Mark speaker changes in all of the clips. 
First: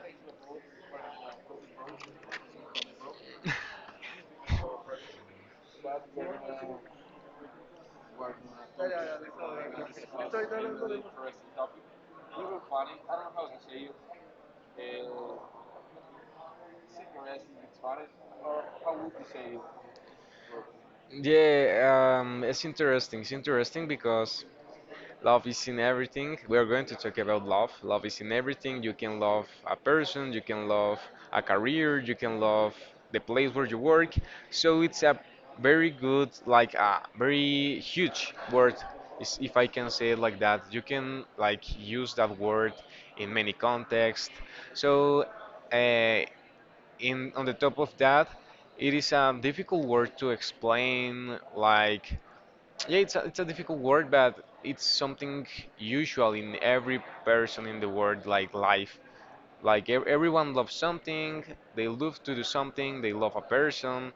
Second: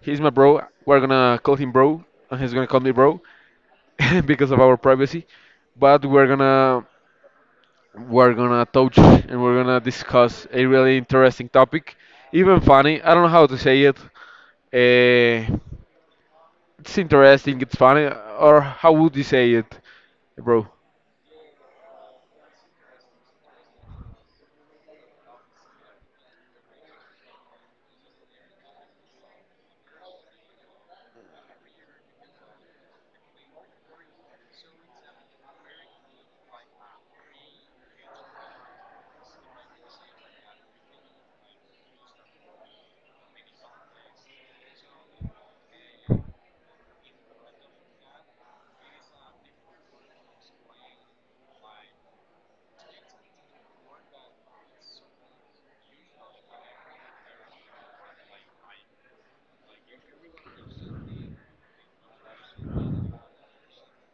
Speaker 1: He's my bro. We're gonna call him bro, and he's gonna call me bro because of our privacy. But we're gonna touch, and we're gonna discuss a really interesting topic, even funny. I don't know how to say it. It's interesting. It's funny. Or how would you say it, bro?
Speaker 2: Yeah, it's interesting. It's interesting because love is in everything. We are going to talk about love. Love is in everything. You can love a person, you can love a career, you can love the place where you work. So it's a very good, like a very huge word, if I can say it like that. You can like use that word in many contexts. So uh, in on the top of that, it is a difficult word to explain. Like, yeah, it's a difficult word, but it's something usual in every person in the world, like life. Like everyone loves something, they love to do something, they love a person,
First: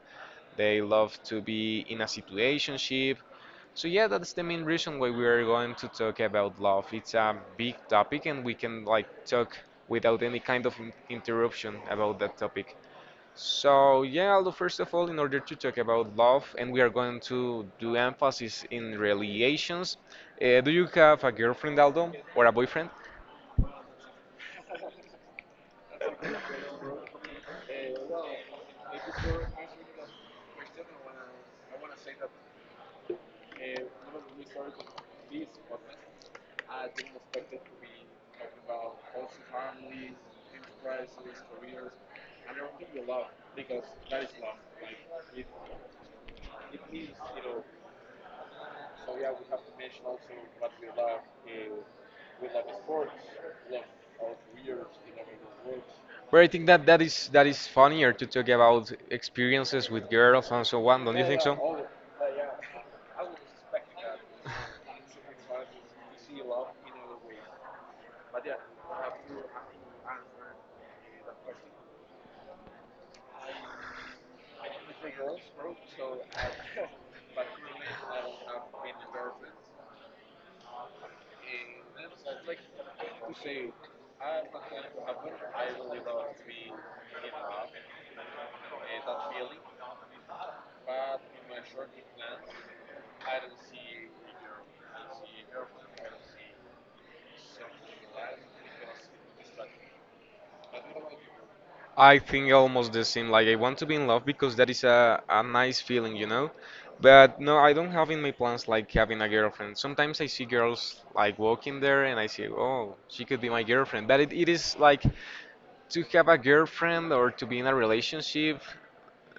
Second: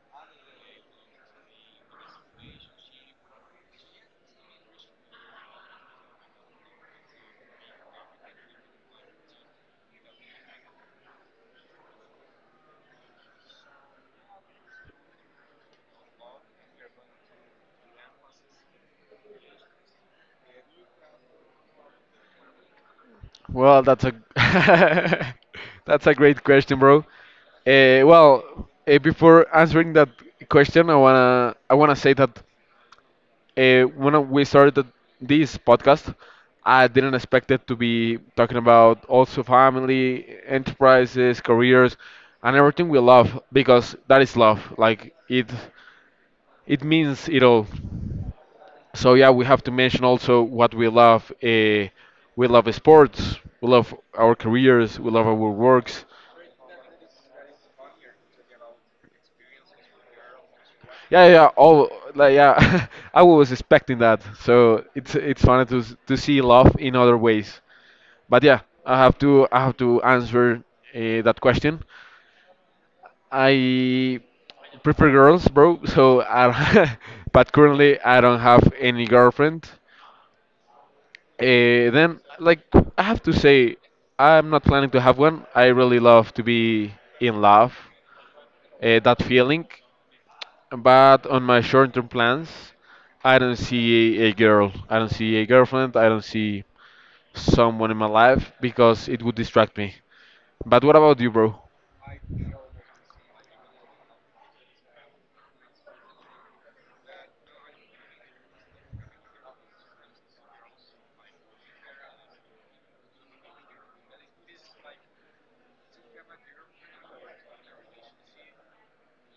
Speaker 2: they love to be in a situationship. So yeah, that's the main reason why we are going to talk about love. It's a big topic and we can like talk without any kind of interruption about that topic. So yeah, Aldo, first of all, in order to talk about love, and we are going to do emphasis in relations. Do you have a girlfriend, Aldo, or a boyfriend?
Speaker 1: Well, that's a that's a great question, bro. Well, before answering that question, I wanna say that when we started this podcast, I didn't expect it to be talking about also family, enterprises, careers, and everything we love, because that is love. Like it means it all. So yeah, we have to mention also what we love. We love sports. We love our careers. We love our works.
Speaker 2: But I think that that is funnier to talk about experiences with girls and so on. Don't you
Speaker 1: Yeah, yeah,
Speaker 2: think
Speaker 1: yeah,
Speaker 2: so?
Speaker 1: all like yeah. I was expecting that. So it's funny to see love in other ways. But yeah, I have to answer that question. I prefer girls, bro. So I don't- But currently I don't have any girlfriend. Then, like, I have to say, I'm not planning to have one. I really love to be in love, that feeling. But on my short-term plans, I don't see a girl. I don't see a girlfriend. I don't see someone in my life because it would distract me. But what about you, bro?
Speaker 2: I think almost the same. Like I want to be in love because that is a nice feeling, you know? But no, I don't have in my plans like having a girlfriend. Sometimes I see girls like walking there and I say, oh, she could be my girlfriend. But it is like to have a girlfriend or to be in a relationship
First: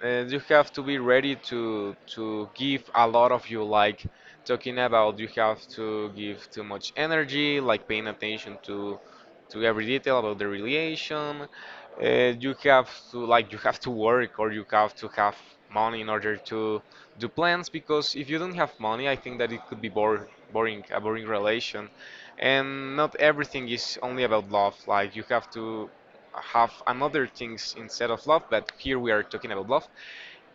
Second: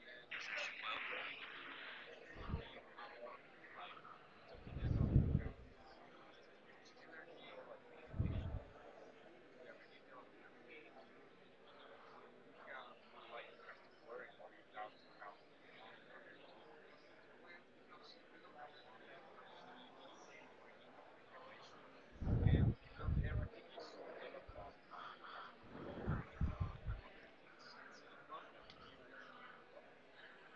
Speaker 2: and you have to be ready to give a lot of you like talking about you have to give too much energy like paying attention to every detail about the relation, uh, you have to like you have to work or you have to have money in order to do plans, because if you don't have money I think that it could be boring, a boring relation, and not everything is only about love, like you have to have another things instead of love, but here we are talking about love.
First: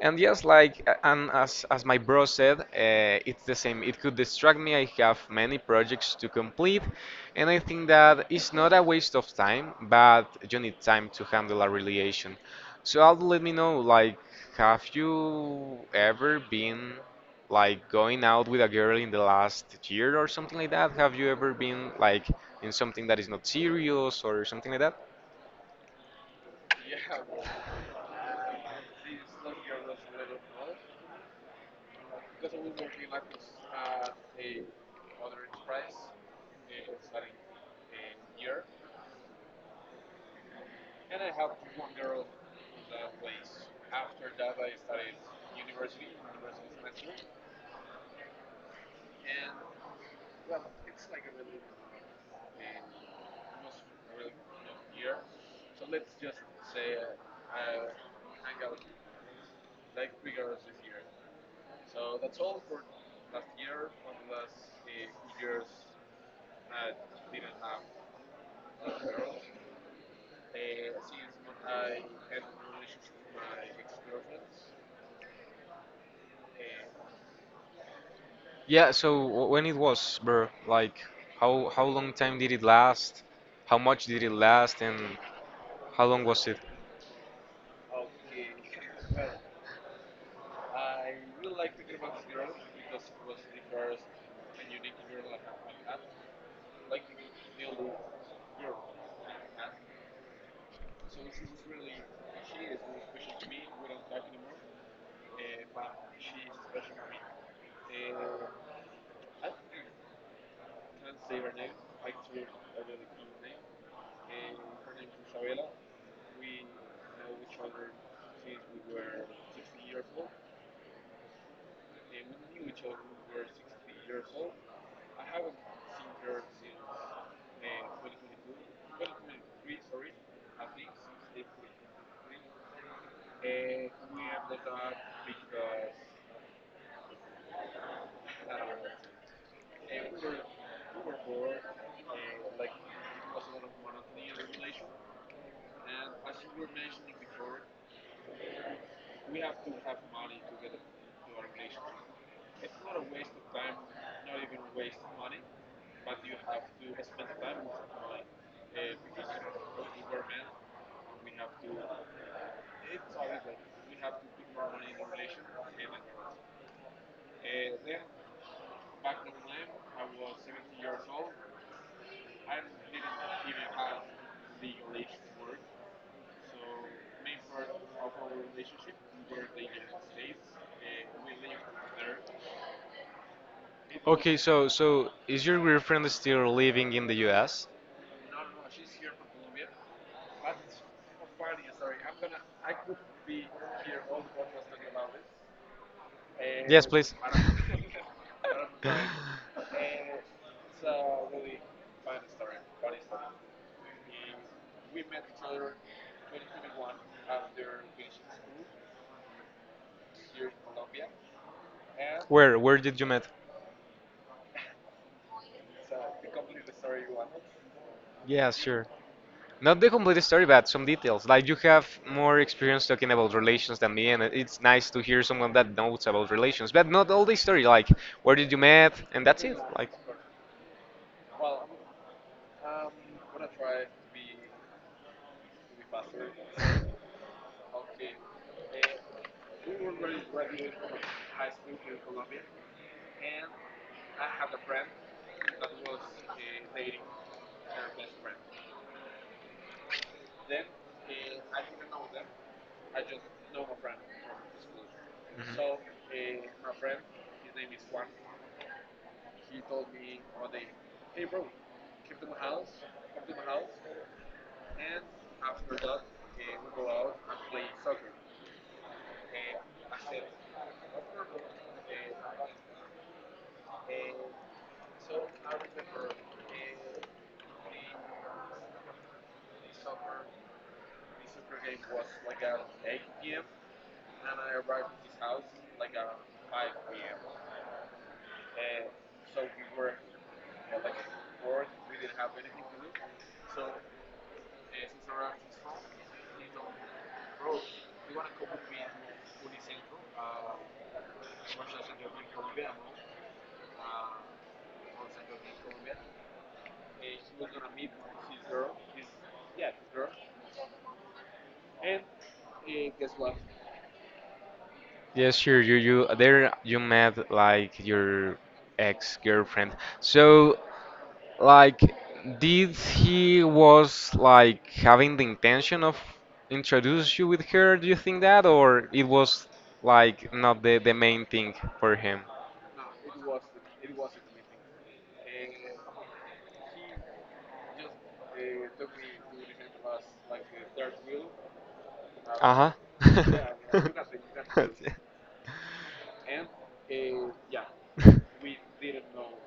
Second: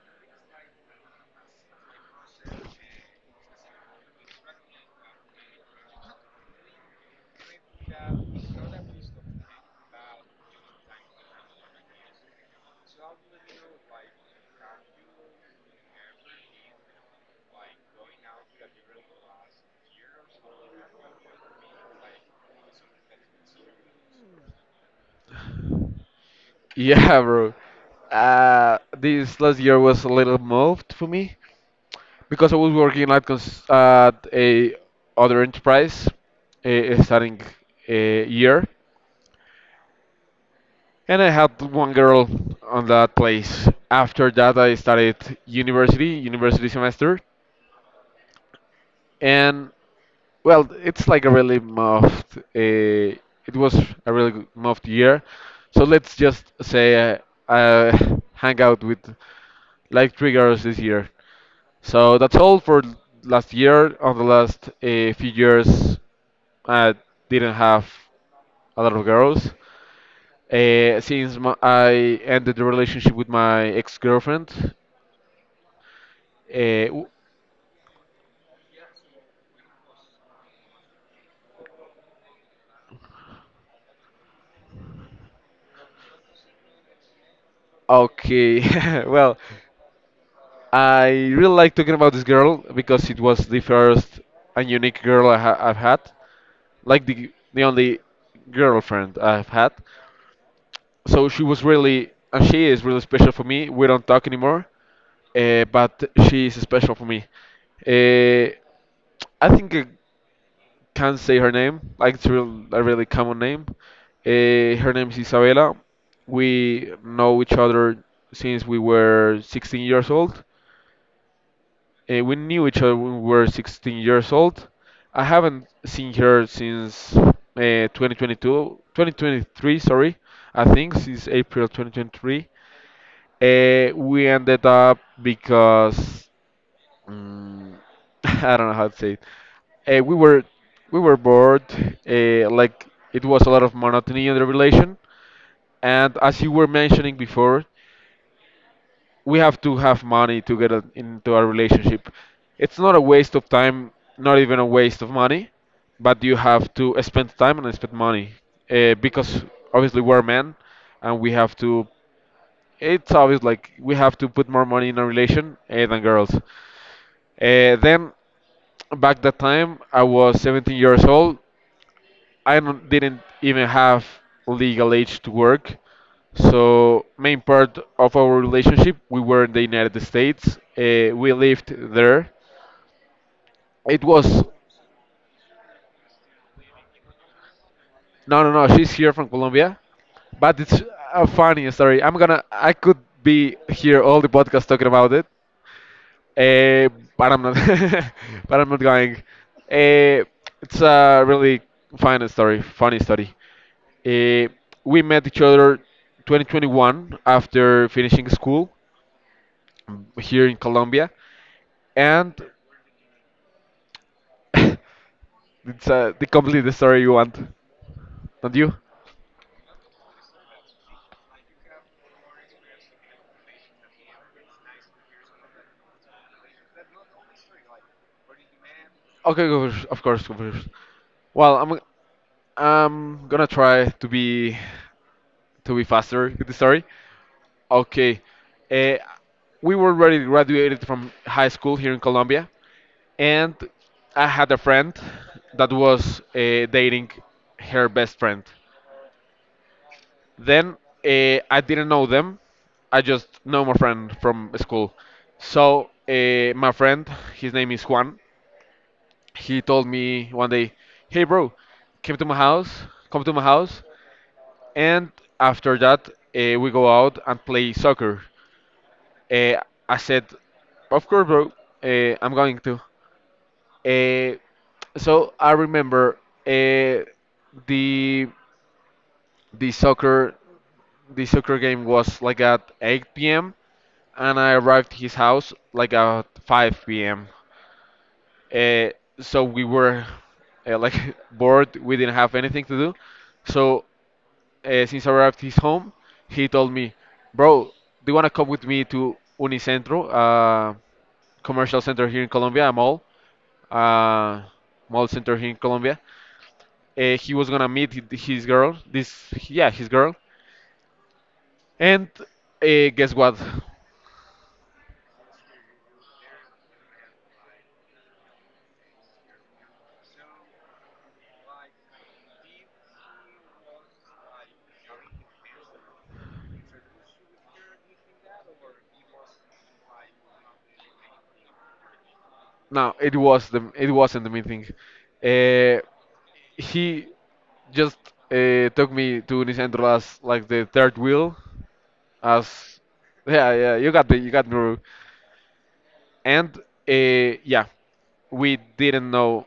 Speaker 2: And yes, and as my bro said, it's the same. It could distract me. I have many projects to complete, and I think that it's not a waste of time, but you need time to handle a relation. So I'll let me know. Like, have you ever been like going out with a girl in the last year or something like that? Have you ever been like in something that is not serious or something like that?
Speaker 1: Yeah, bro. This last year was a little moved for me, because I was working like at a other enterprise starting a year, and I had one girl on that place. After that, I started university semester, and well, it's like a really muffed. It was a really muffed year, so let's just say I hang out with like three girls this year. So that's all for last year. On the last few years, I didn't have a lot of girls. Since I ended the relationship with my ex-girlfriend, uh, w-
Speaker 2: Yeah, so when it was, bro, like how long time did it last? How much did it last and how long was it?
Speaker 1: okay. Well, I really like talking about this girl because it was the first and unique girl I've had, like the only girlfriend I've had. So she was really, and she is really special for me. We don't talk anymore, but she is special for me. Uh, I think I can say her name. Like it's real, a really common name. Her name is Isabella. We know each other since we were 16 years old. We knew each other when we were 16 years old. I haven't seen her since 2022, 2023, sorry, I think since April 2023. We ended up because mm, I don't know how to say it. We were bored. Like it was a lot of monotony in the relation. And as you were mentioning before, we have to have money to get into a relationship. It's not a waste of time, not even a waste of money, but you have to spend time and spend money because obviously we're men and we have to. It's obvious, like we have to put more money in a relation than girls. Then back that time, I was 17 years old. I don't, didn't even have legal age to work. So main part of our relationship, we were in the United States. We lived there. It
Speaker 2: Okay,
Speaker 1: was
Speaker 2: so is your girlfriend still living in the US?
Speaker 1: No, no, no, she's here from Colombia, but it's a funny story. I'm gonna. I could be here all the podcast talking about it.
Speaker 2: Yes,
Speaker 1: Uh,
Speaker 2: please.
Speaker 1: but I'm not. But I'm not going. Uh, it's a really funny story. Uh, we met each other 2021 after finishing school here in Colombia, and
Speaker 2: Where did you met?
Speaker 1: it's the complete story you want,
Speaker 2: Yeah,
Speaker 1: not you.
Speaker 2: sure. Not the complete story, but some details. Like you have more experience talking about relations than me, and it's nice to hear someone that knows about relations, but not all the story. Like where did you met, and that's
Speaker 1: Okay,
Speaker 2: it.
Speaker 1: go first.
Speaker 2: Like,
Speaker 1: Of course, go first. Well, I'm gonna try to be faster with the story. Okay. Uh, we were already graduated from high school here in Colombia, and I had a friend that was dating her best friend. Then I didn't know them. I just know my friend from school. So
Speaker 2: Mhm.
Speaker 1: my friend, his name is Juan. He told me one day, "Hey, bro, come to my house. Come to my house." And after that, we go out and play soccer. Uh, I said, of course, bro. I'm going to. Uh, so I remember uh, the the soccer the soccer game was like at 8 p.m., and I arrived his house like at 5 p.m. Uh, so we were like bored. We didn't have anything to do. So since I arrived his home, he told me, "Bro, do you wanna come with me to Unicentro?" Commercial center here in Colombia, a mall, uh, mall center here in Colombia. He was gonna meet his girl, and guess what?
Speaker 2: Yes, sure. You there you met like your ex girlfriend. So like, did he was like having the intention of introduce you with her? Do you think that, or it was like not the main thing for him?
Speaker 1: No, it wasn't the meeting. Uh, he just took me to Unicentro as like the third wheel,
Speaker 2: Uh
Speaker 1: as
Speaker 2: huh.
Speaker 1: yeah, yeah, you got the you got me, Ru. And yeah, we didn't know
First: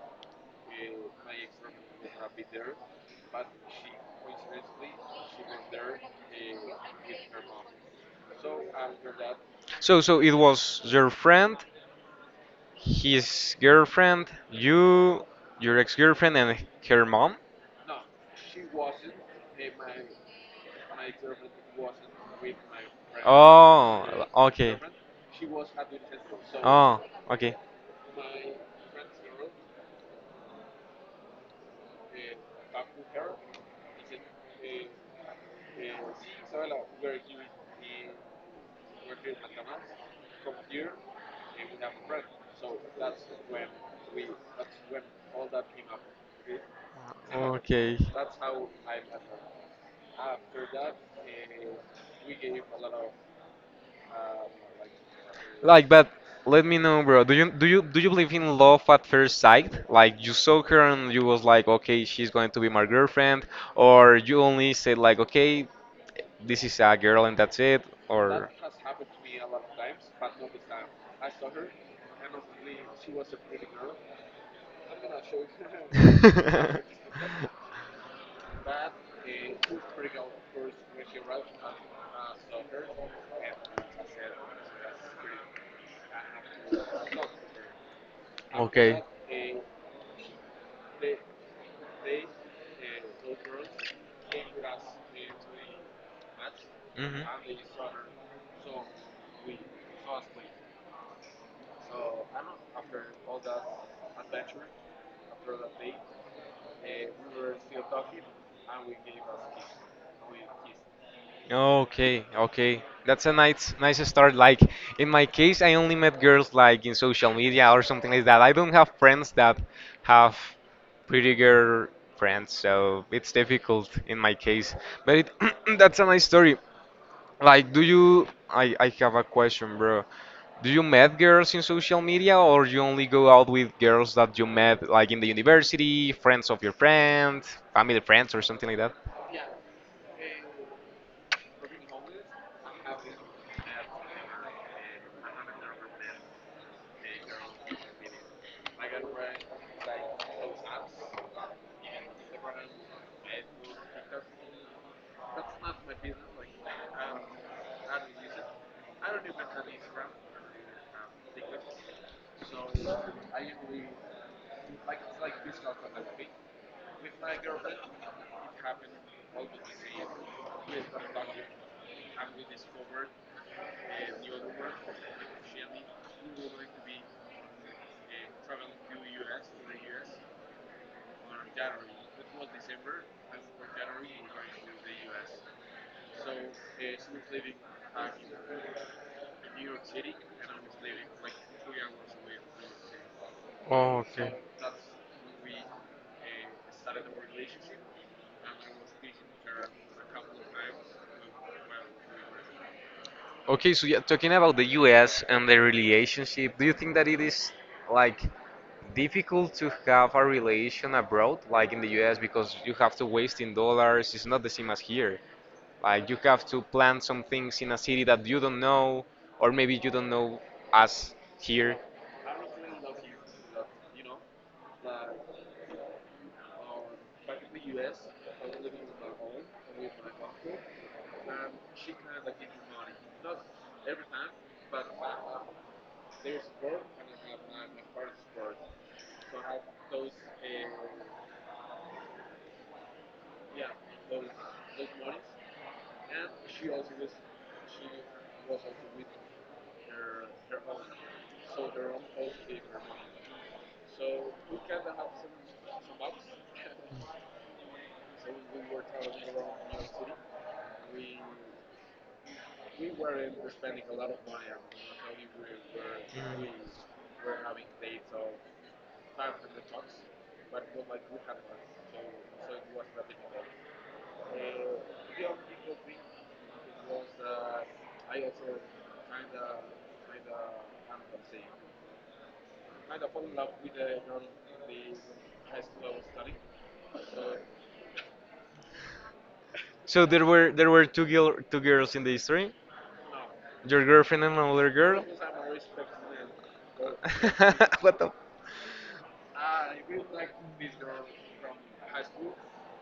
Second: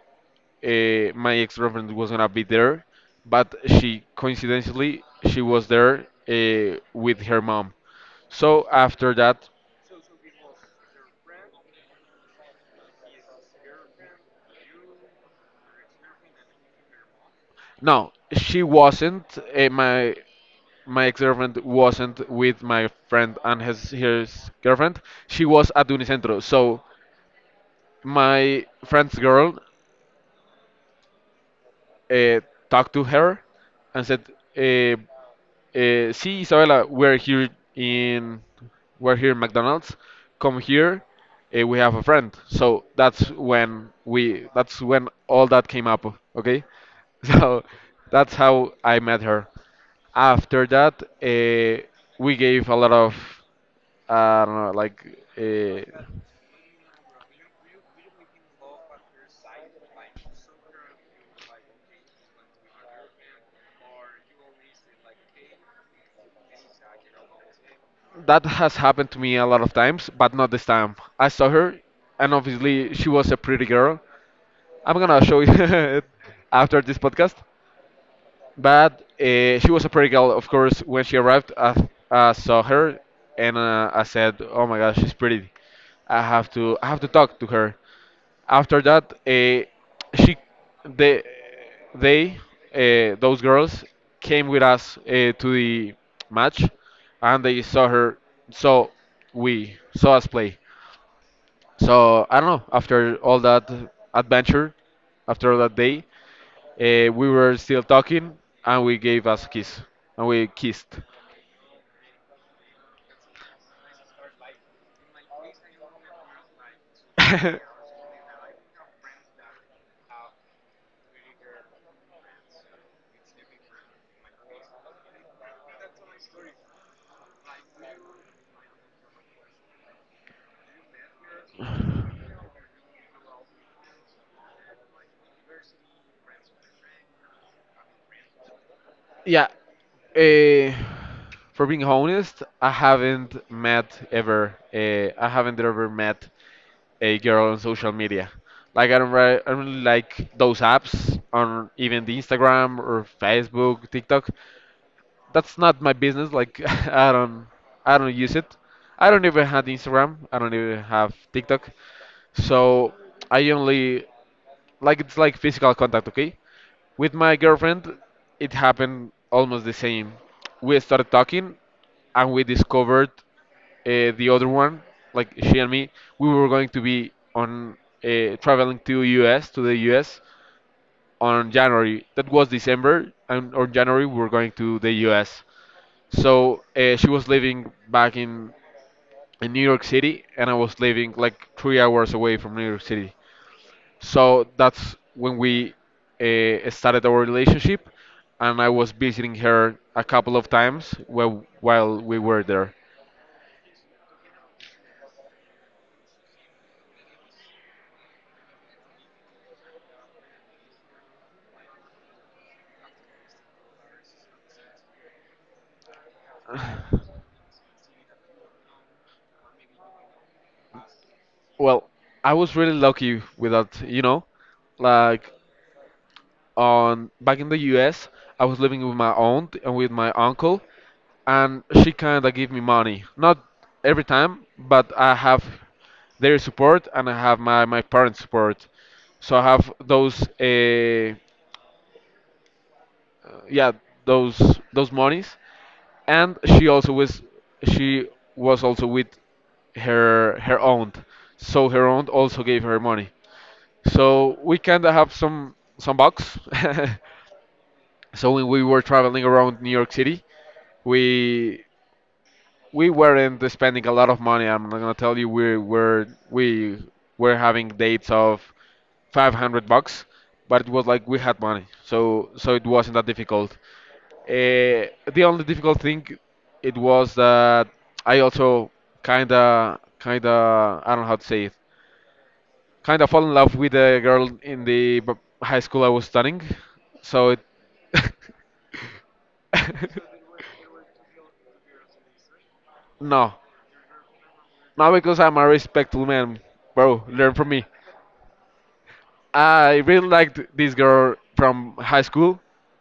Speaker 1: my ex-girlfriend was gonna be there, but she coincidentally she was there with her mom. So after that,
Speaker 2: So, it was your friend, his girlfriend, you, your ex-girlfriend, and her mom.
Speaker 1: no, she wasn't. Uh, my my ex-girlfriend wasn't with my friend and his
Speaker 2: Oh,
Speaker 1: his
Speaker 2: okay.
Speaker 1: girlfriend. She was at Unicentro. So
Speaker 2: Oh, okay.
Speaker 1: my friend's girl uh, talked to her and said, uh, see, Isabella, in we're here in McDonald's. Come here, we have a friend. So that's when we that's when all that came up. Okay. So
Speaker 2: Okay.
Speaker 1: that's how I met her. After that, we gave a lot of, I don't know, like,
Speaker 2: Like,
Speaker 1: uh,
Speaker 2: but let me know, bro. Do you believe in love at first sight? Like you saw her and you was like, okay, she's going to be my girlfriend, or you only said like, okay, this is a girl and that's it,
Speaker 1: that
Speaker 2: or
Speaker 1: has happened to me a lot of times, but not this time. I saw her, and obviously she was a pretty girl. I'm gonna show you it after this podcast. But she was a pretty girl, of course. When she arrived, I saw her, and I said, "Oh my gosh, she's pretty. I have to talk to her." After
Speaker 2: okay.
Speaker 1: that, she, they, they, those girls came with us to the match, and
Speaker 2: Mhm.
Speaker 1: they saw her. So we saw us play. So I don't know. After all that adventure, after all that day. We were still talking, and we gave us a kiss, and we kissed.
Speaker 2: Okay, okay. That's a nice start. Like in my case, I only met girls like in social media or something like that. I don't have friends that have pretty girl friends, so it's difficult in my case. But that's a nice story. Like, do you? I have a question, bro. Do you met girls in social media, or you only go out with girls that you met like in the university, friends of your friends, family friends, or something like that?
Speaker 1: Yeah. Uh, for being honest, I haven't met ever. I haven't ever met a girl on social media. Like I don't really like those apps on even the Instagram or Facebook, TikTok. That's not my business. Like I don't, I don't use it. I don't even have Instagram. I don't even have TikTok. So I only, like, it's like physical contact, okay, with my girlfriend. It happened almost the same. We started talking, and we discovered the other one. Like, she and me, we were going to be on, traveling to us to the us on January. That was December, and on January we were going to the us. So she was living back in New York City, and I was living like 3 hours away from New York City.
Speaker 2: Oh, okay.
Speaker 1: So that's when we started our relationship, and I was visiting her a couple of times while we were there.
Speaker 2: Okay, so yeah, talking about the US and the relationship, do you think that it is like difficult to have a relation abroad, like in the US, because you have to waste in dollars? It's not the same as here. Like you have to plan some things in a city that you don't know, or maybe you don't know as here.
Speaker 1: Well, I was really lucky with that, like on back in the U.S., I was living with my aunt and with my uncle, and she kind of gave me money. Not every time, but I have their support and I have my parents' support, so I have those. Yeah, those monies. And she was also with her aunt, so her aunt also gave her money. So we kind of have some bucks. So when we were traveling around New York City, we we weren't spending a lot of money. I'm not gonna tell you we were having dates of 500 bucks, but it was like we had money, so it wasn't that difficult. uh, the only difficult thing it was that I also kinda, I don't know how to say it, kinda fall in love with a girl in the high school I was studying, so it
Speaker 2: So there were there were two girls in the history.
Speaker 1: no,
Speaker 2: Your girlfriend and another
Speaker 1: no,
Speaker 2: girl?
Speaker 1: because I'm a respectful man, bro. Learn from me.
Speaker 2: What the?
Speaker 1: I really liked this girl from high school,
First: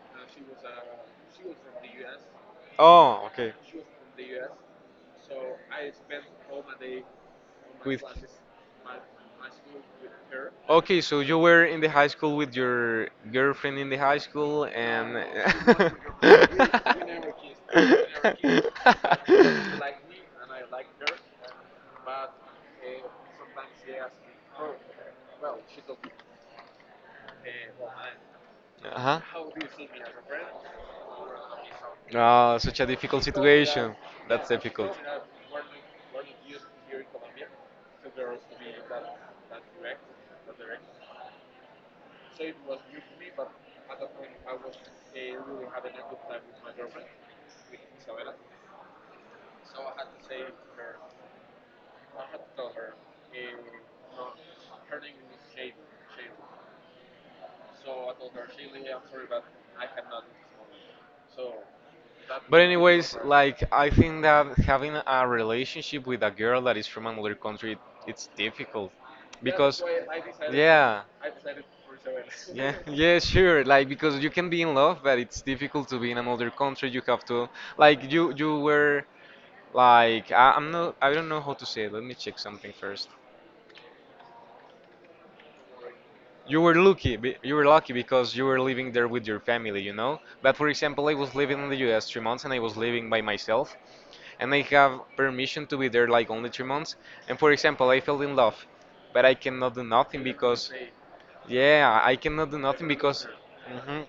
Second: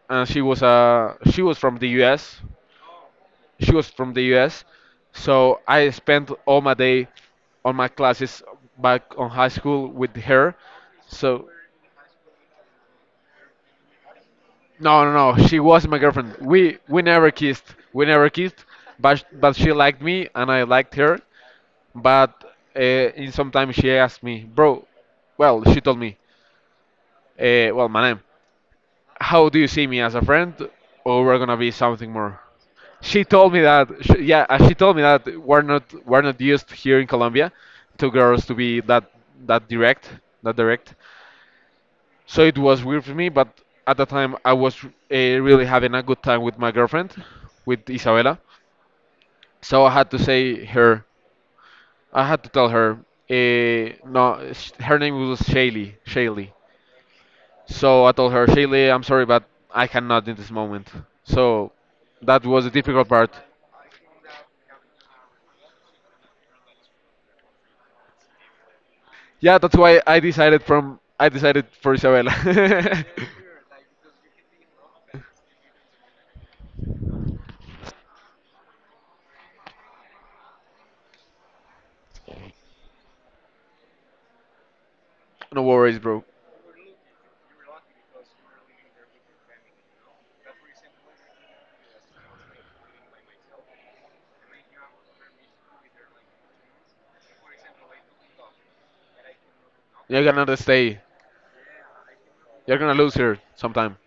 Speaker 1: and she was from the U.S.
Speaker 2: Oh, okay.
Speaker 1: She was from the US, so I spent all my day on my
Speaker 2: With.
Speaker 1: classes back on high school with her.
Speaker 2: Okay, so you
Speaker 1: So
Speaker 2: were in the high school with your girlfriend in the high school
Speaker 1: no, no, no, she was
Speaker 2: and.
Speaker 1: my girlfriend. We never kissed. We never kissed, but she liked me and I liked her. But in some time she asked me, bro. Well, she told me, well, my name.
Speaker 2: Uh
Speaker 1: How
Speaker 2: huh.
Speaker 1: do you see me as a friend, or we're gonna be something more?
Speaker 2: Ah, such a difficult situation. That's
Speaker 1: She told
Speaker 2: difficult.
Speaker 1: me that we're not used here in Colombia to girls to be that that direct that direct. So it was weird for me, but at the time I was really having a good time with my girlfriend, with Isabella. So I had to tell her, no, her name was Shaylee. So I told her, Shaylee, I'm sorry, but I cannot in this moment. So that
Speaker 2: But
Speaker 1: was the difficult
Speaker 2: anyways,
Speaker 1: part.
Speaker 2: like I think that having a relationship with a girl that is from another country, it's difficult
Speaker 1: Yeah, that's
Speaker 2: because
Speaker 1: why
Speaker 2: yeah.
Speaker 1: I decided for Isabella.
Speaker 2: Yeah, yeah, sure. Like because you can be in love, but it's difficult to be in another country. You have to like you were like I'm not I don't know how to say it. Let me check something first.
Speaker 1: No worries, bro.
Speaker 2: You were lucky. You were lucky because you were living there with your family, you know. But for example, I was living in the U.S. three months, and I was living by myself, and I have permission to be there like only three months. And for example, I fell in love, but I cannot do
Speaker 1: You're
Speaker 2: nothing
Speaker 1: gonna
Speaker 2: because
Speaker 1: stay.
Speaker 2: yeah, I cannot do
Speaker 1: You're
Speaker 2: nothing
Speaker 1: gonna lose
Speaker 2: because.
Speaker 1: her sometime.
Speaker 2: Mhm.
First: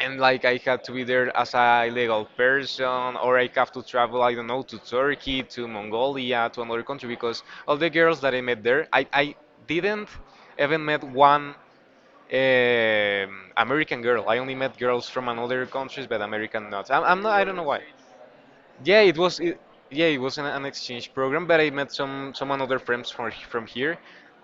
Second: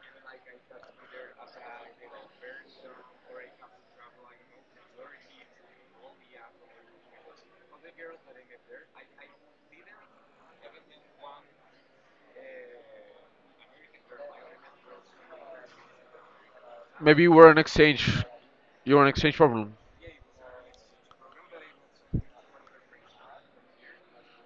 Speaker 2: And like I had to be there as a legal person, or I have to travel, I don't know, to Turkey, to Mongolia, to another country, because all the girls that I met there, I didn't even met one American girl. I only met girls from another countries, but American not. I'm
Speaker 1: Maybe you
Speaker 2: not. I
Speaker 1: were an
Speaker 2: don't know why.
Speaker 1: exchange. You
Speaker 2: Yeah,
Speaker 1: were an
Speaker 2: it
Speaker 1: exchange
Speaker 2: was.
Speaker 1: problem.
Speaker 2: Yeah, it was an exchange program, but I met some other friends from here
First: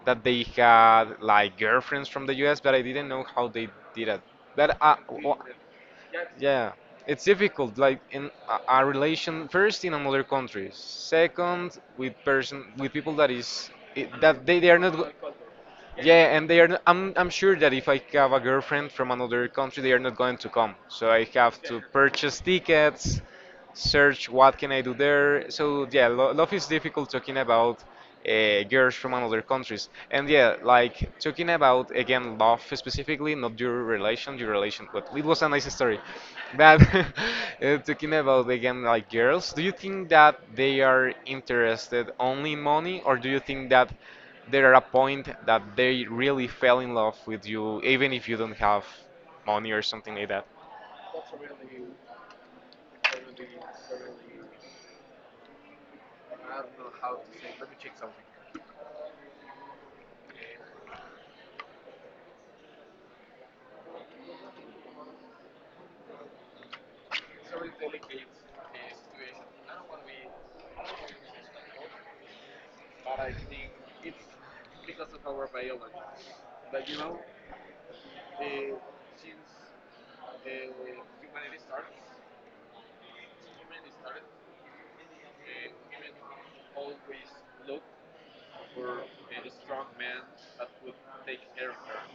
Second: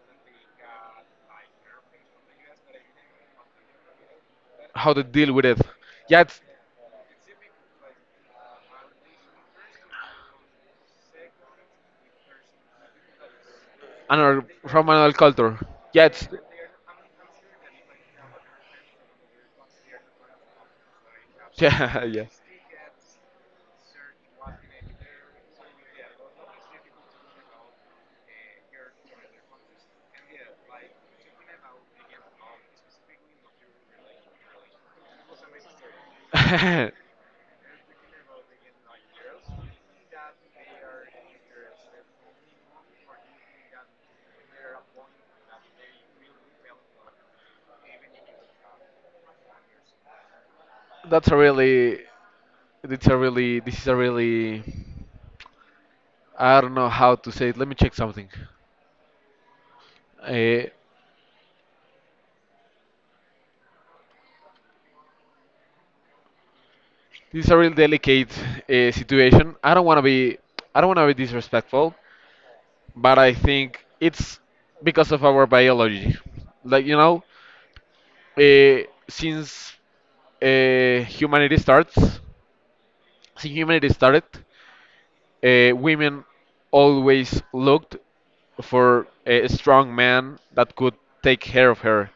Speaker 2: that they had like girlfriends from the U.S., but I didn't know how they did it. But
Speaker 1: How to deal with it? Yeah,
Speaker 2: yes.
Speaker 1: it's
Speaker 2: Yeah, it's difficult, like in a relation first in another country, second with person with people that is it,
Speaker 1: another
Speaker 2: that they are
Speaker 1: from
Speaker 2: not. Go-
Speaker 1: another culture.
Speaker 2: Yeah.
Speaker 1: Yeah, it's,
Speaker 2: Yeah, and they are. Not, I'm sure that if I have a girlfriend from another country, they are not going to come. So I have Yeah. to
Speaker 1: yeah, yeah.
Speaker 2: purchase tickets search what can I do there. So yeah, love is difficult talking about girls from another countries. And yeah, like talking about again love specifically, not your relation, your relation. But it was a nice story. But talking about again like girls, do you think that they are interested only in money, or do you think that there are a point that they really fell in love with you, even if you don't have money or something like that?
Speaker 1: That's a really. It's a really. This is a really. I don't know how to say it. Let me check something. Uh, this is a real delicate situation. I don't want to be disrespectful, but I think it's because of our biology. Like since uh, humanity starts, since humanity started, women always looked for a strong man that could take care of her.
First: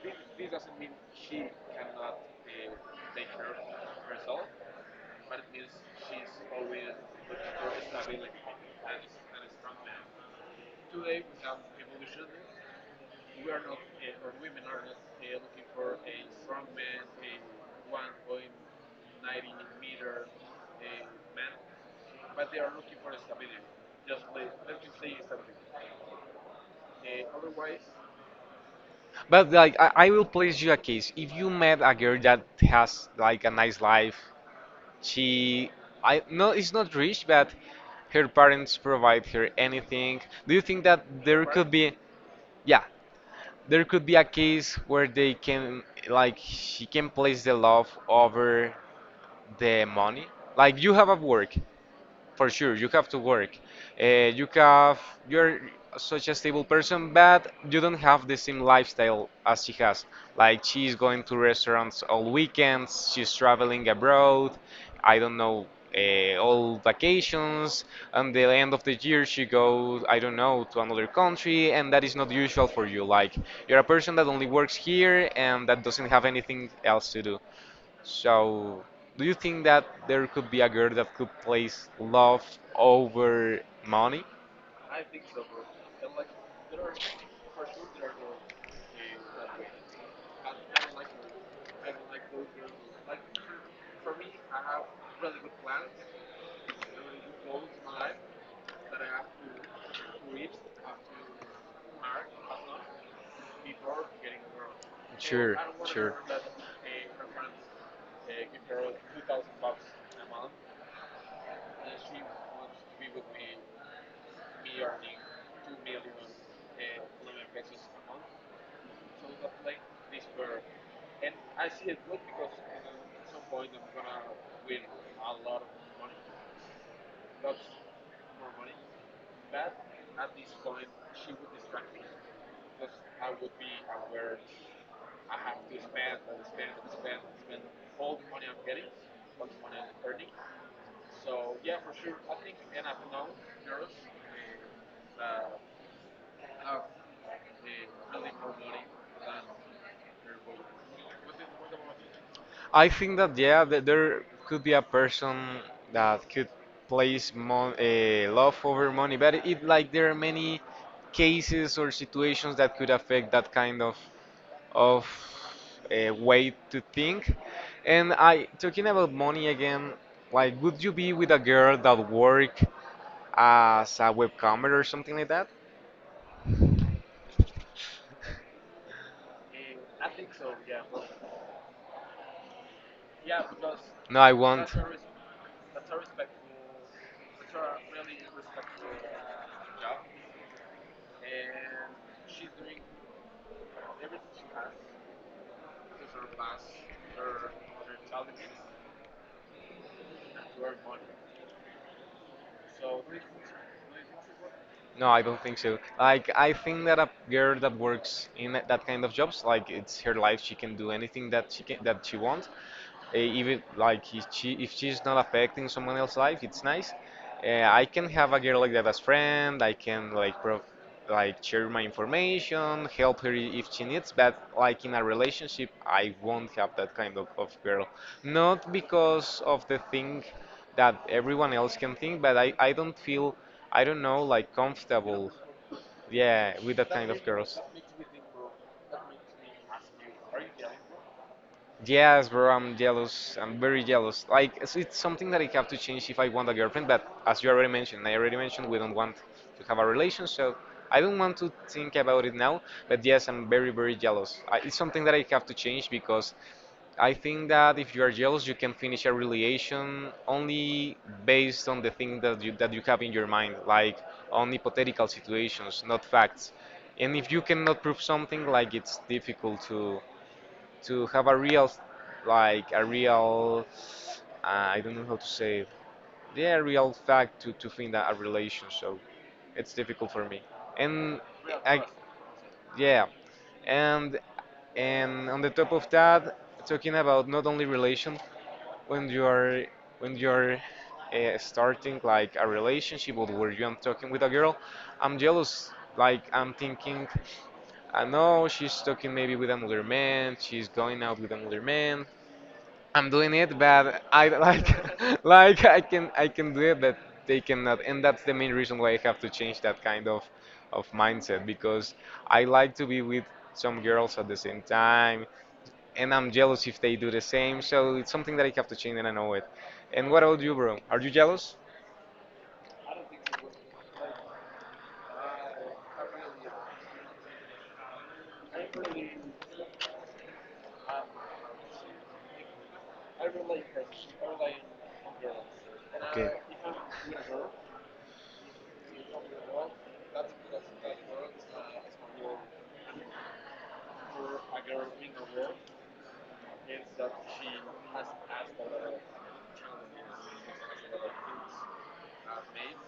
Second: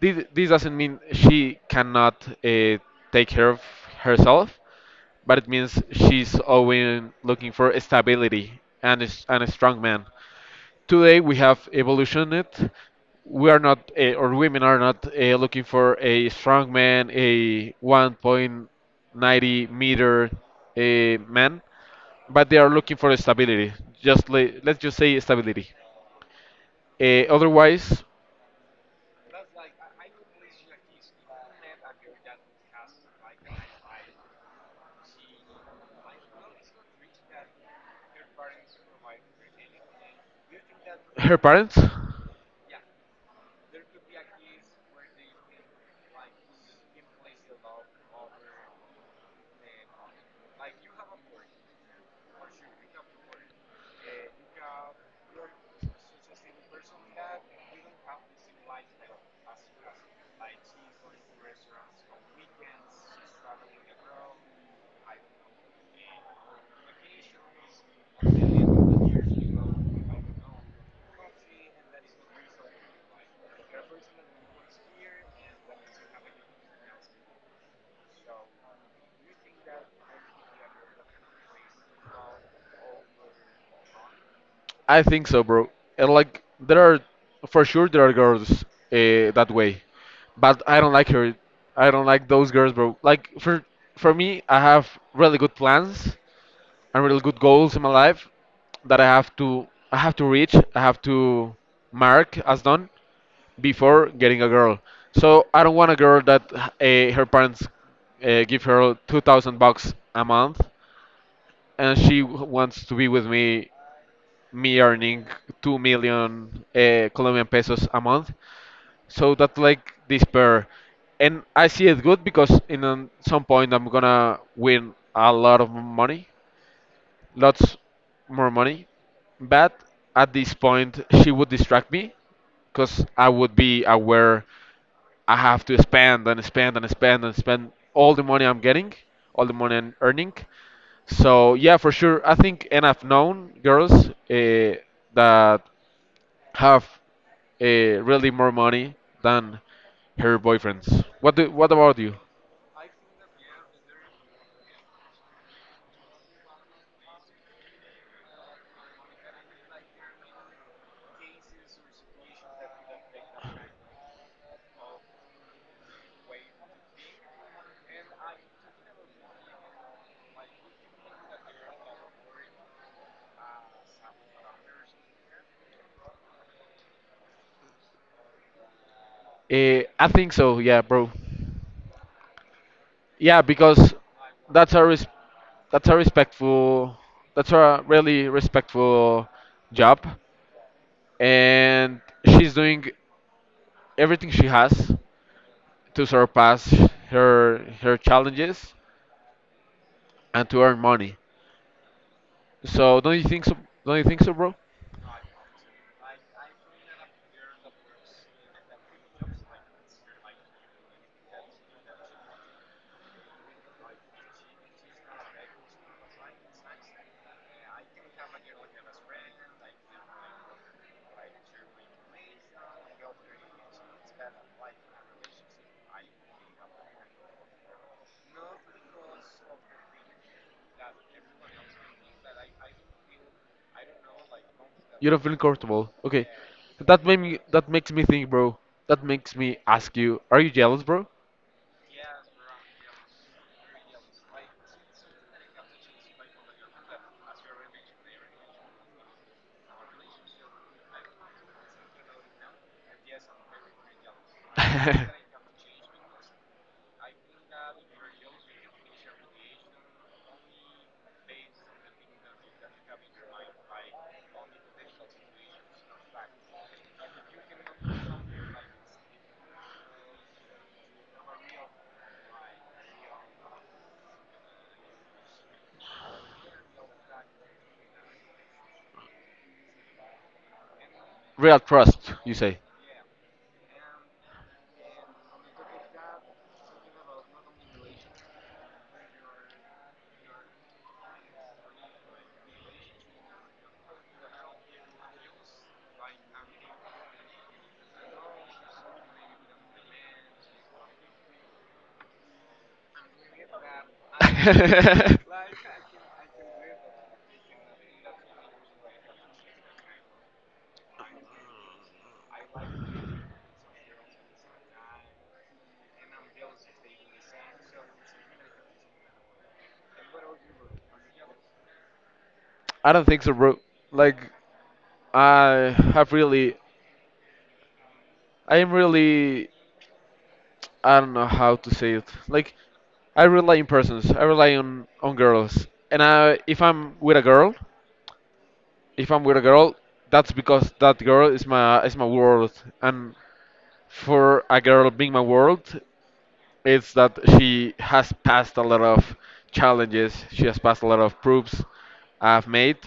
Speaker 1: This doesn't mean she cannot take care of herself, but it means she's always looking for stability and a strong man. Today we have evolutioned it. We are not, or women are not looking for a strong man, a 1.90 meter man, but they are looking for stability. Just let's just say stability. Otherwise.
Speaker 2: But like I will place you a case. If you met a girl that has like a nice life, she I no it's not rich, but her parents provide her anything. Do you think that
Speaker 1: Her
Speaker 2: there could
Speaker 1: parents?
Speaker 2: be yeah, there could be a case where they can like she can place the love over the money? Like you have a work for sure you have to work, you have you're such a stable person but you don't have the same lifestyle as she has, like she's going to restaurants all weekends, she's traveling abroad, I don't know, all vacations and the end of the year she goes, I don't know, to another country and that is not usual for you. Like you're a person that only works here and that doesn't have anything else to do. So, do you think that there could be a girl that could place love over money?
Speaker 1: I think so, bro. And like, there are for sure there are girls that way, but I don't like her. I don't like those girls, bro. Like for me, I have really good plans and really good goals in my life that I have to reach. I have to mark as done before getting a girl. So
Speaker 2: Sure,
Speaker 1: I don't want a
Speaker 2: sure.
Speaker 1: girl that her parents give her 2,000 bucks a month, and she wants to be with me, me earning 2 million Colombian pesos a month. So that's like despair. And I see it good because some point I'm gonna win a lot of money, lots more money. But at this point, she would distract me because I would be aware I have to spend and spend and spend and spend all the money I'm getting, all the money I'm earning. So yeah, for sure. I think, and I've known girls that have really more money than her boyfriends. What about you?
Speaker 2: I think that yeah, that there could be a person that could place mon love over money, but it like there are many cases or situations that could affect that kind of of a way to think. And I talking about money again, like would you be with a girl that work as a webcomer or something like that?
Speaker 1: I think so. Yeah, bro. Yeah, because
Speaker 2: No, I won't.
Speaker 1: that's a res- that's a respectful that's a really respectful job, and she's doing everything she has to surpass her challenges and to earn money. So don't you think so? Don't you think so, bro?
Speaker 2: No, I don't think so. Like, I think that a girl that works in that kind of jobs, like it's her life, she can do anything that she can that she wants. Even like if she if she's not affecting someone else's life, it's nice. I can have a girl like that as friend. I can like share my information, help her if she needs. But like in a relationship, I won't have that kind of girl. Not because of the thing that everyone else can think, but I don't feel, I don't know, like,
Speaker 1: You don't
Speaker 2: comfortable,
Speaker 1: feel comfortable. Okay,
Speaker 2: yeah, with that
Speaker 1: that
Speaker 2: kind
Speaker 1: made
Speaker 2: of
Speaker 1: me.
Speaker 2: girls.
Speaker 1: That makes me think, bro. That makes me ask you: are you jealous, bro?
Speaker 2: Yes, bro, I'm jealous. I'm very jealous. Like, it's something that I have to change if I want a girlfriend, but as you already mentioned, I already mentioned we don't want to have a relation, so I don't want to think about it now, but yes, I'm very, very jealous. It's something that I have to change because I think that if you are jealous, you can finish a relation only based on the thing that you have in your mind, like on hypothetical situations, not facts. And if you cannot prove something, like it's difficult to have a real, like a real, I don't know how to say it, yeah, a real fact to think that a relation. So it's difficult for me. And
Speaker 1: Real
Speaker 2: I,
Speaker 1: trust, you say.
Speaker 2: yeah, and and on the top of that, talking about not only relation when you are, when you're starting like a relationship, or where you am talking with a girl, I'm jealous, like, I'm thinking, I know she's talking maybe with another man, she's going out with another man. I'm doing it, but I like, like I can do it, but they
Speaker 1: I
Speaker 2: cannot, and that's the main reason why I have to change that kind of mindset, because I like to be with some girls at the same time, and I'm jealous if they do the same. So it's something that I have to change, and I know it. And what about you, bro? Are you jealous?
Speaker 1: don't think so, bro. Like I have really, I am really, I don't know how to say it. Like I
Speaker 2: I
Speaker 1: rely
Speaker 2: relate.
Speaker 1: on persons. I
Speaker 2: I relate.
Speaker 1: rely on girls. And
Speaker 2: And okay. I, if
Speaker 1: if
Speaker 2: I'm,
Speaker 1: I'm with
Speaker 2: you
Speaker 1: a
Speaker 2: know,
Speaker 1: girl, if I'm with a girl, that's because that girl is my world. And for a girl being my world, it's that she has passed a lot of challenges. She has passed a lot of proofs I've made.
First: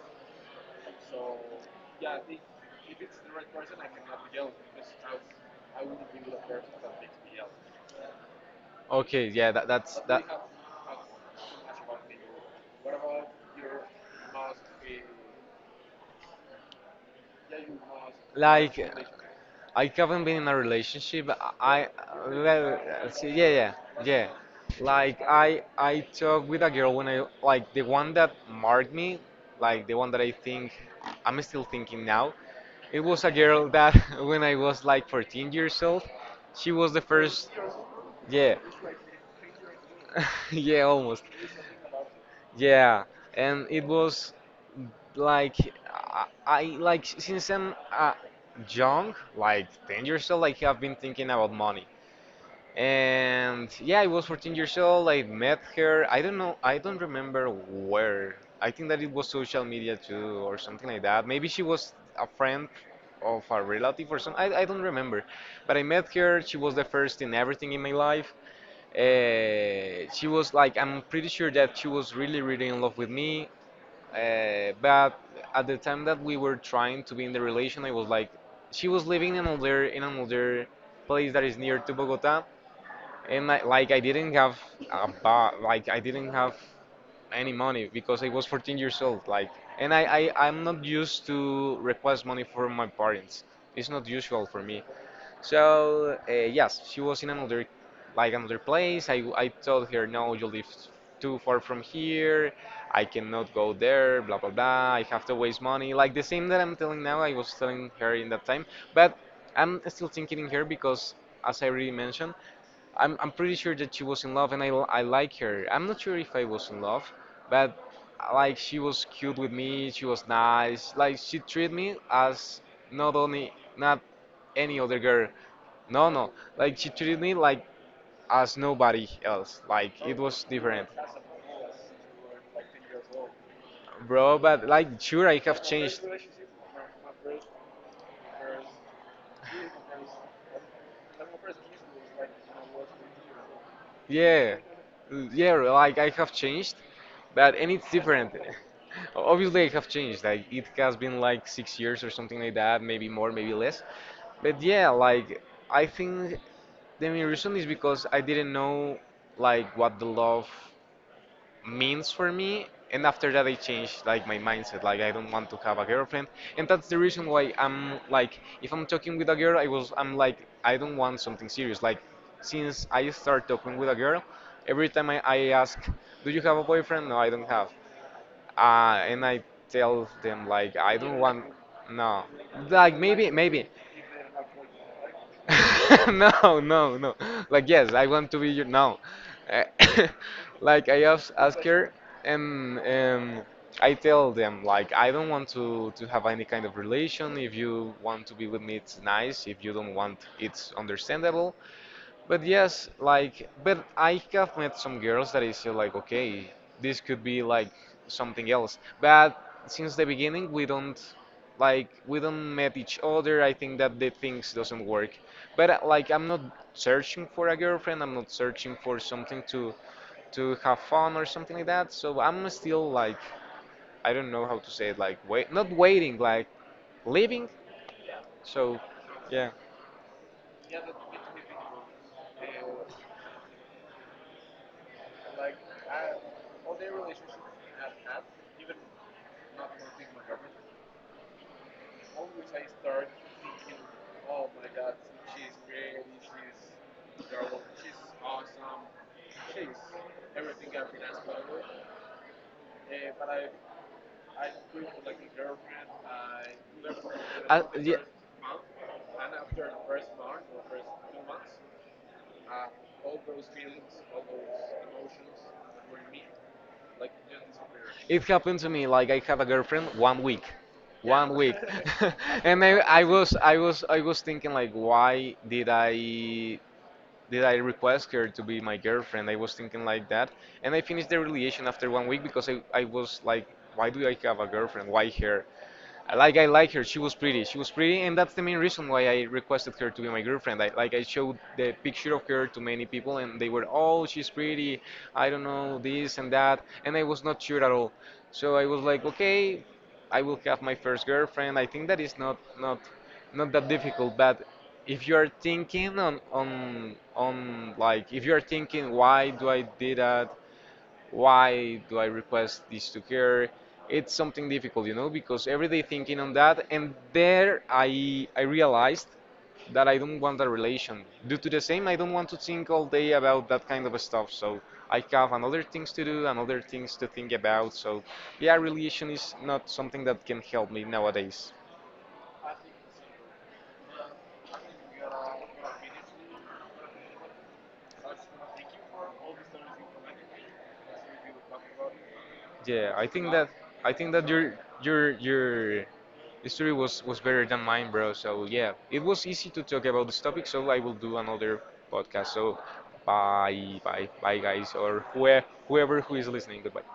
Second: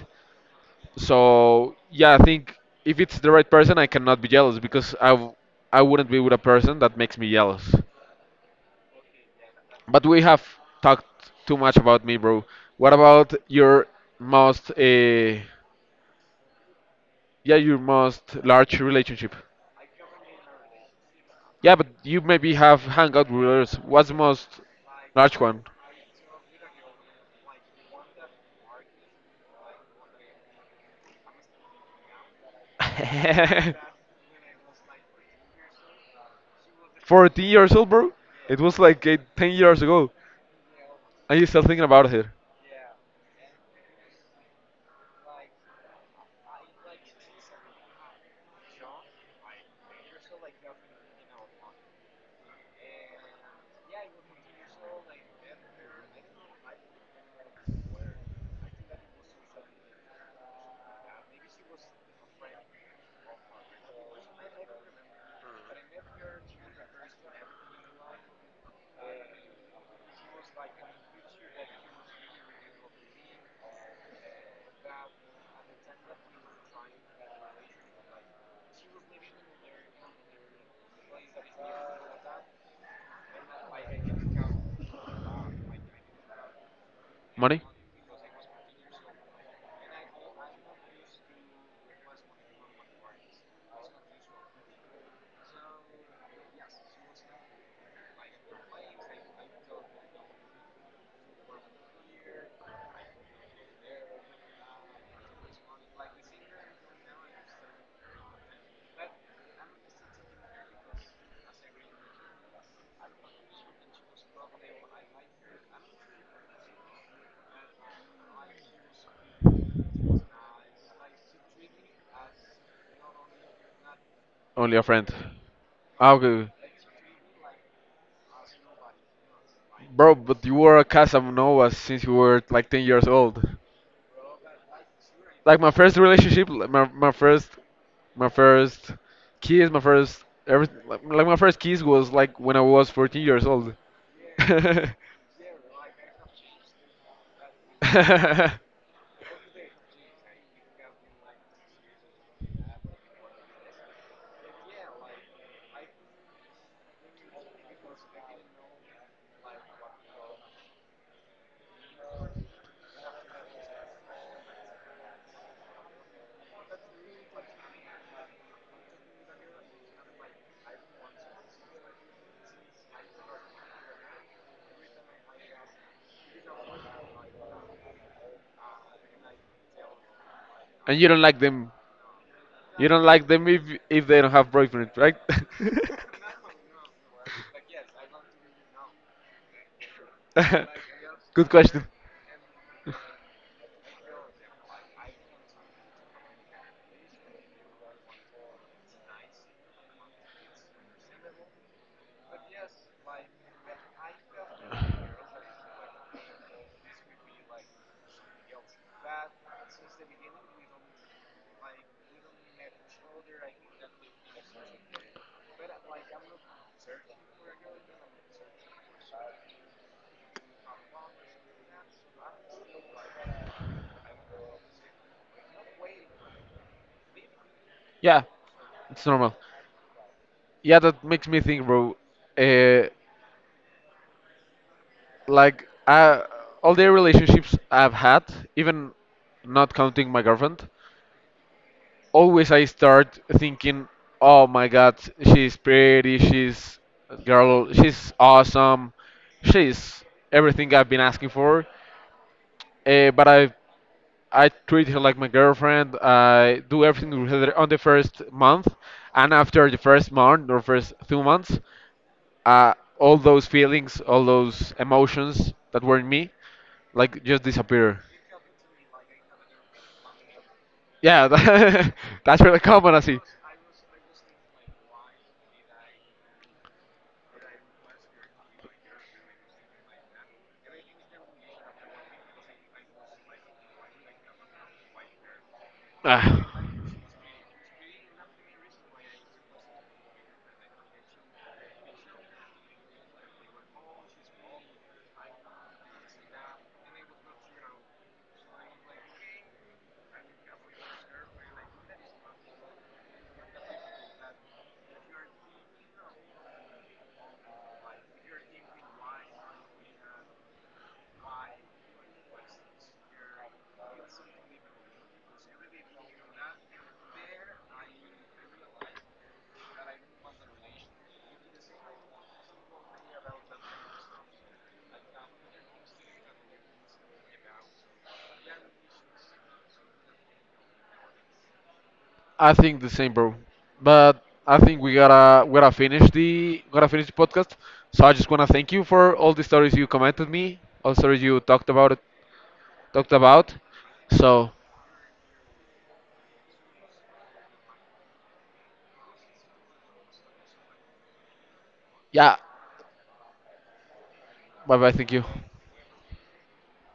Speaker 1: So yeah, I think if it's the right person, I cannot be jealous because I wouldn't be with a person that makes me jealous.
Speaker 2: Okay, yeah, that, that's
Speaker 1: But
Speaker 2: that's really
Speaker 1: we
Speaker 2: that
Speaker 1: have
Speaker 2: helpful.
Speaker 1: talked too much about me, bro. What
Speaker 2: What
Speaker 1: about
Speaker 2: about
Speaker 1: most,
Speaker 2: most?
Speaker 1: uh, yeah, your most
Speaker 2: Like,
Speaker 1: large relationship?
Speaker 2: I haven't been in a relationship.
Speaker 1: Yeah,
Speaker 2: I,
Speaker 1: but you maybe
Speaker 2: well,
Speaker 1: have
Speaker 2: see,
Speaker 1: hangout
Speaker 2: yeah,
Speaker 1: with
Speaker 2: yeah,
Speaker 1: others. What's the
Speaker 2: yeah.
Speaker 1: most
Speaker 2: Like,
Speaker 1: large
Speaker 2: I,
Speaker 1: one?
Speaker 2: I talked with a girl when I, like, the one that marked me, like, the one that I think, I'm still thinking now. It was a girl that, when I was like 14 years old, she was the first,
Speaker 1: 14 years old, bro.
Speaker 2: yeah,
Speaker 1: It was like 10 years ago.
Speaker 2: yeah, almost.
Speaker 1: Are you still thinking about it?
Speaker 2: Yeah, and it was like I like, since I'm, young, like 10 years old, like I've been thinking about money. And yeah, I was 14 years old. I met her. I don't know. I don't remember where. I think that it was social media too, or something like that. Maybe she was a friend of a relative or something. I don't remember. But I met her. She was the first in everything in my life. She was like, I'm pretty sure that she was really, really in love with me. But at the time that we were trying to be in the relation, I was like, she was living in another place that is near to Bogota, and I, like, I didn't have a ba like I didn't have any
Speaker 1: Money?
Speaker 2: money because I was 14 years old. Like, and I'm not used to request money from my parents. It's not usual for me. So, yes, she was in another, like, another place. I told her, no, you live too far from here. I cannot go there. Blah blah blah. I have to waste money. Like the same that I'm telling now, I was telling her in that time, but I'm still thinking in her because, as I already mentioned, I'm pretty sure that she was in love, and I like her. I'm not sure if I was in love, but, like, she was cute with me, she was nice. Like, she treated me as, not only, not
Speaker 1: Only
Speaker 2: any
Speaker 1: a
Speaker 2: other
Speaker 1: friend.
Speaker 2: girl. No,
Speaker 1: Ah,
Speaker 2: no.
Speaker 1: okay.
Speaker 2: Like, she treated me like, as nobody else. Like,
Speaker 1: Bro,
Speaker 2: it was
Speaker 1: but you were a
Speaker 2: different.
Speaker 1: Casanova since you were like 10 years old.
Speaker 2: Bro, but, like, sure, I
Speaker 1: Like
Speaker 2: have
Speaker 1: my first
Speaker 2: changed.
Speaker 1: relationship, like my first my first kiss, my first kiss was like when I was 14 years old.
Speaker 2: Yeah,
Speaker 1: And
Speaker 2: yeah, like, I have changed, but and it's different. Obviously, I have changed. Like, it has been like 6 years or something like that, maybe more, maybe less. But yeah, like, I think the main reason is because I didn't know like what the love means for me, and after that I changed, like, my mindset. Like, I don't want to have a girlfriend, and that's the reason why I'm like, if I'm talking with a girl, I'm like, I don't want something serious. Like, since I start talking with a girl, every time I ask, do you have a boyfriend? No, I don't have. And I tell them, like, I
Speaker 1: you
Speaker 2: don't
Speaker 1: don't like
Speaker 2: want.
Speaker 1: them.
Speaker 2: No,
Speaker 1: You
Speaker 2: like,
Speaker 1: don't like
Speaker 2: maybe,
Speaker 1: them if if they don't have boyfriend, right?
Speaker 2: No, no, no. Like, yes, I want to be your. No. Eh, Like, I ask,
Speaker 1: Good
Speaker 2: ask
Speaker 1: question.
Speaker 2: her, and I tell them, like, I don't want to have any kind of relation. If you want to be with me, it's nice. If you don't want, it's understandable. But yes, like, but I have met some girls that is still like, okay, this could be like something else. But since the beginning, we don't, like, we don't met each other. I think that the things doesn't work. But, like, I'm not searching for a girlfriend. I'm not searching for something to have fun or something like that. So I'm still like, I don't know how to say it. Like, wait, not waiting, like, living.
Speaker 1: Yeah,
Speaker 2: So,
Speaker 1: it's normal.
Speaker 2: yeah.
Speaker 1: Yeah, that makes me think, bro. Uh, Like all the relationships I've had, even not counting my girlfriend, always I start thinking, oh my god, she's pretty, she's a girl, she's awesome, she's everything I've been asking for. But I treat her like my girlfriend. I do everything with her on the
Speaker 2: Yeah.
Speaker 1: first month, and after the first month or first 2 months, uh, all those feelings, all those emotions that were in me, like just disappear.
Speaker 2: It happened to me like I have a girlfriend
Speaker 1: Yeah,
Speaker 2: one week,
Speaker 1: that's really
Speaker 2: and I,
Speaker 1: common, I
Speaker 2: I
Speaker 1: see.
Speaker 2: was I was I was thinking like, why did I request her to be my girlfriend? I was thinking like that, and I finished the relation after one week because I was like, why do I have a girlfriend? Why her? I like
Speaker 1: Ah.
Speaker 2: I like her. She was pretty. She was pretty, and that's the main reason why I requested her to be my girlfriend. Like, I showed the picture of her to many people, and they were, oh, she's pretty. I don't know this and that, and I was not sure at all. So I was like, okay, I will have my first girlfriend. I think that is not that difficult, but if you are thinking on like, if you are thinking, why do I did that, why do I request this to her? It's something difficult, you know, because every day thinking on that, and there I realized that I don't want a relation. Due to the same, I don't want to think all day about that kind of stuff. So I have another things to do, another things to think about. So yeah, relation is not something that can help me nowadays.
Speaker 1: I think the same, bro. But I think we gotta finish the podcast. So I just wanna thank you for all the stories you commented me, all the stories you talked about
Speaker 2: Yeah, I
Speaker 1: talked
Speaker 2: think that
Speaker 1: about.
Speaker 2: I think that
Speaker 1: So
Speaker 2: your history was better than mine, bro. So yeah, it was easy to talk about this topic. So I will do another podcast.
Speaker 1: yeah,
Speaker 2: So bye, bye, bye, guys,
Speaker 1: bye bye.
Speaker 2: or
Speaker 1: Thank you.
Speaker 2: whoever who is listening. Goodbye.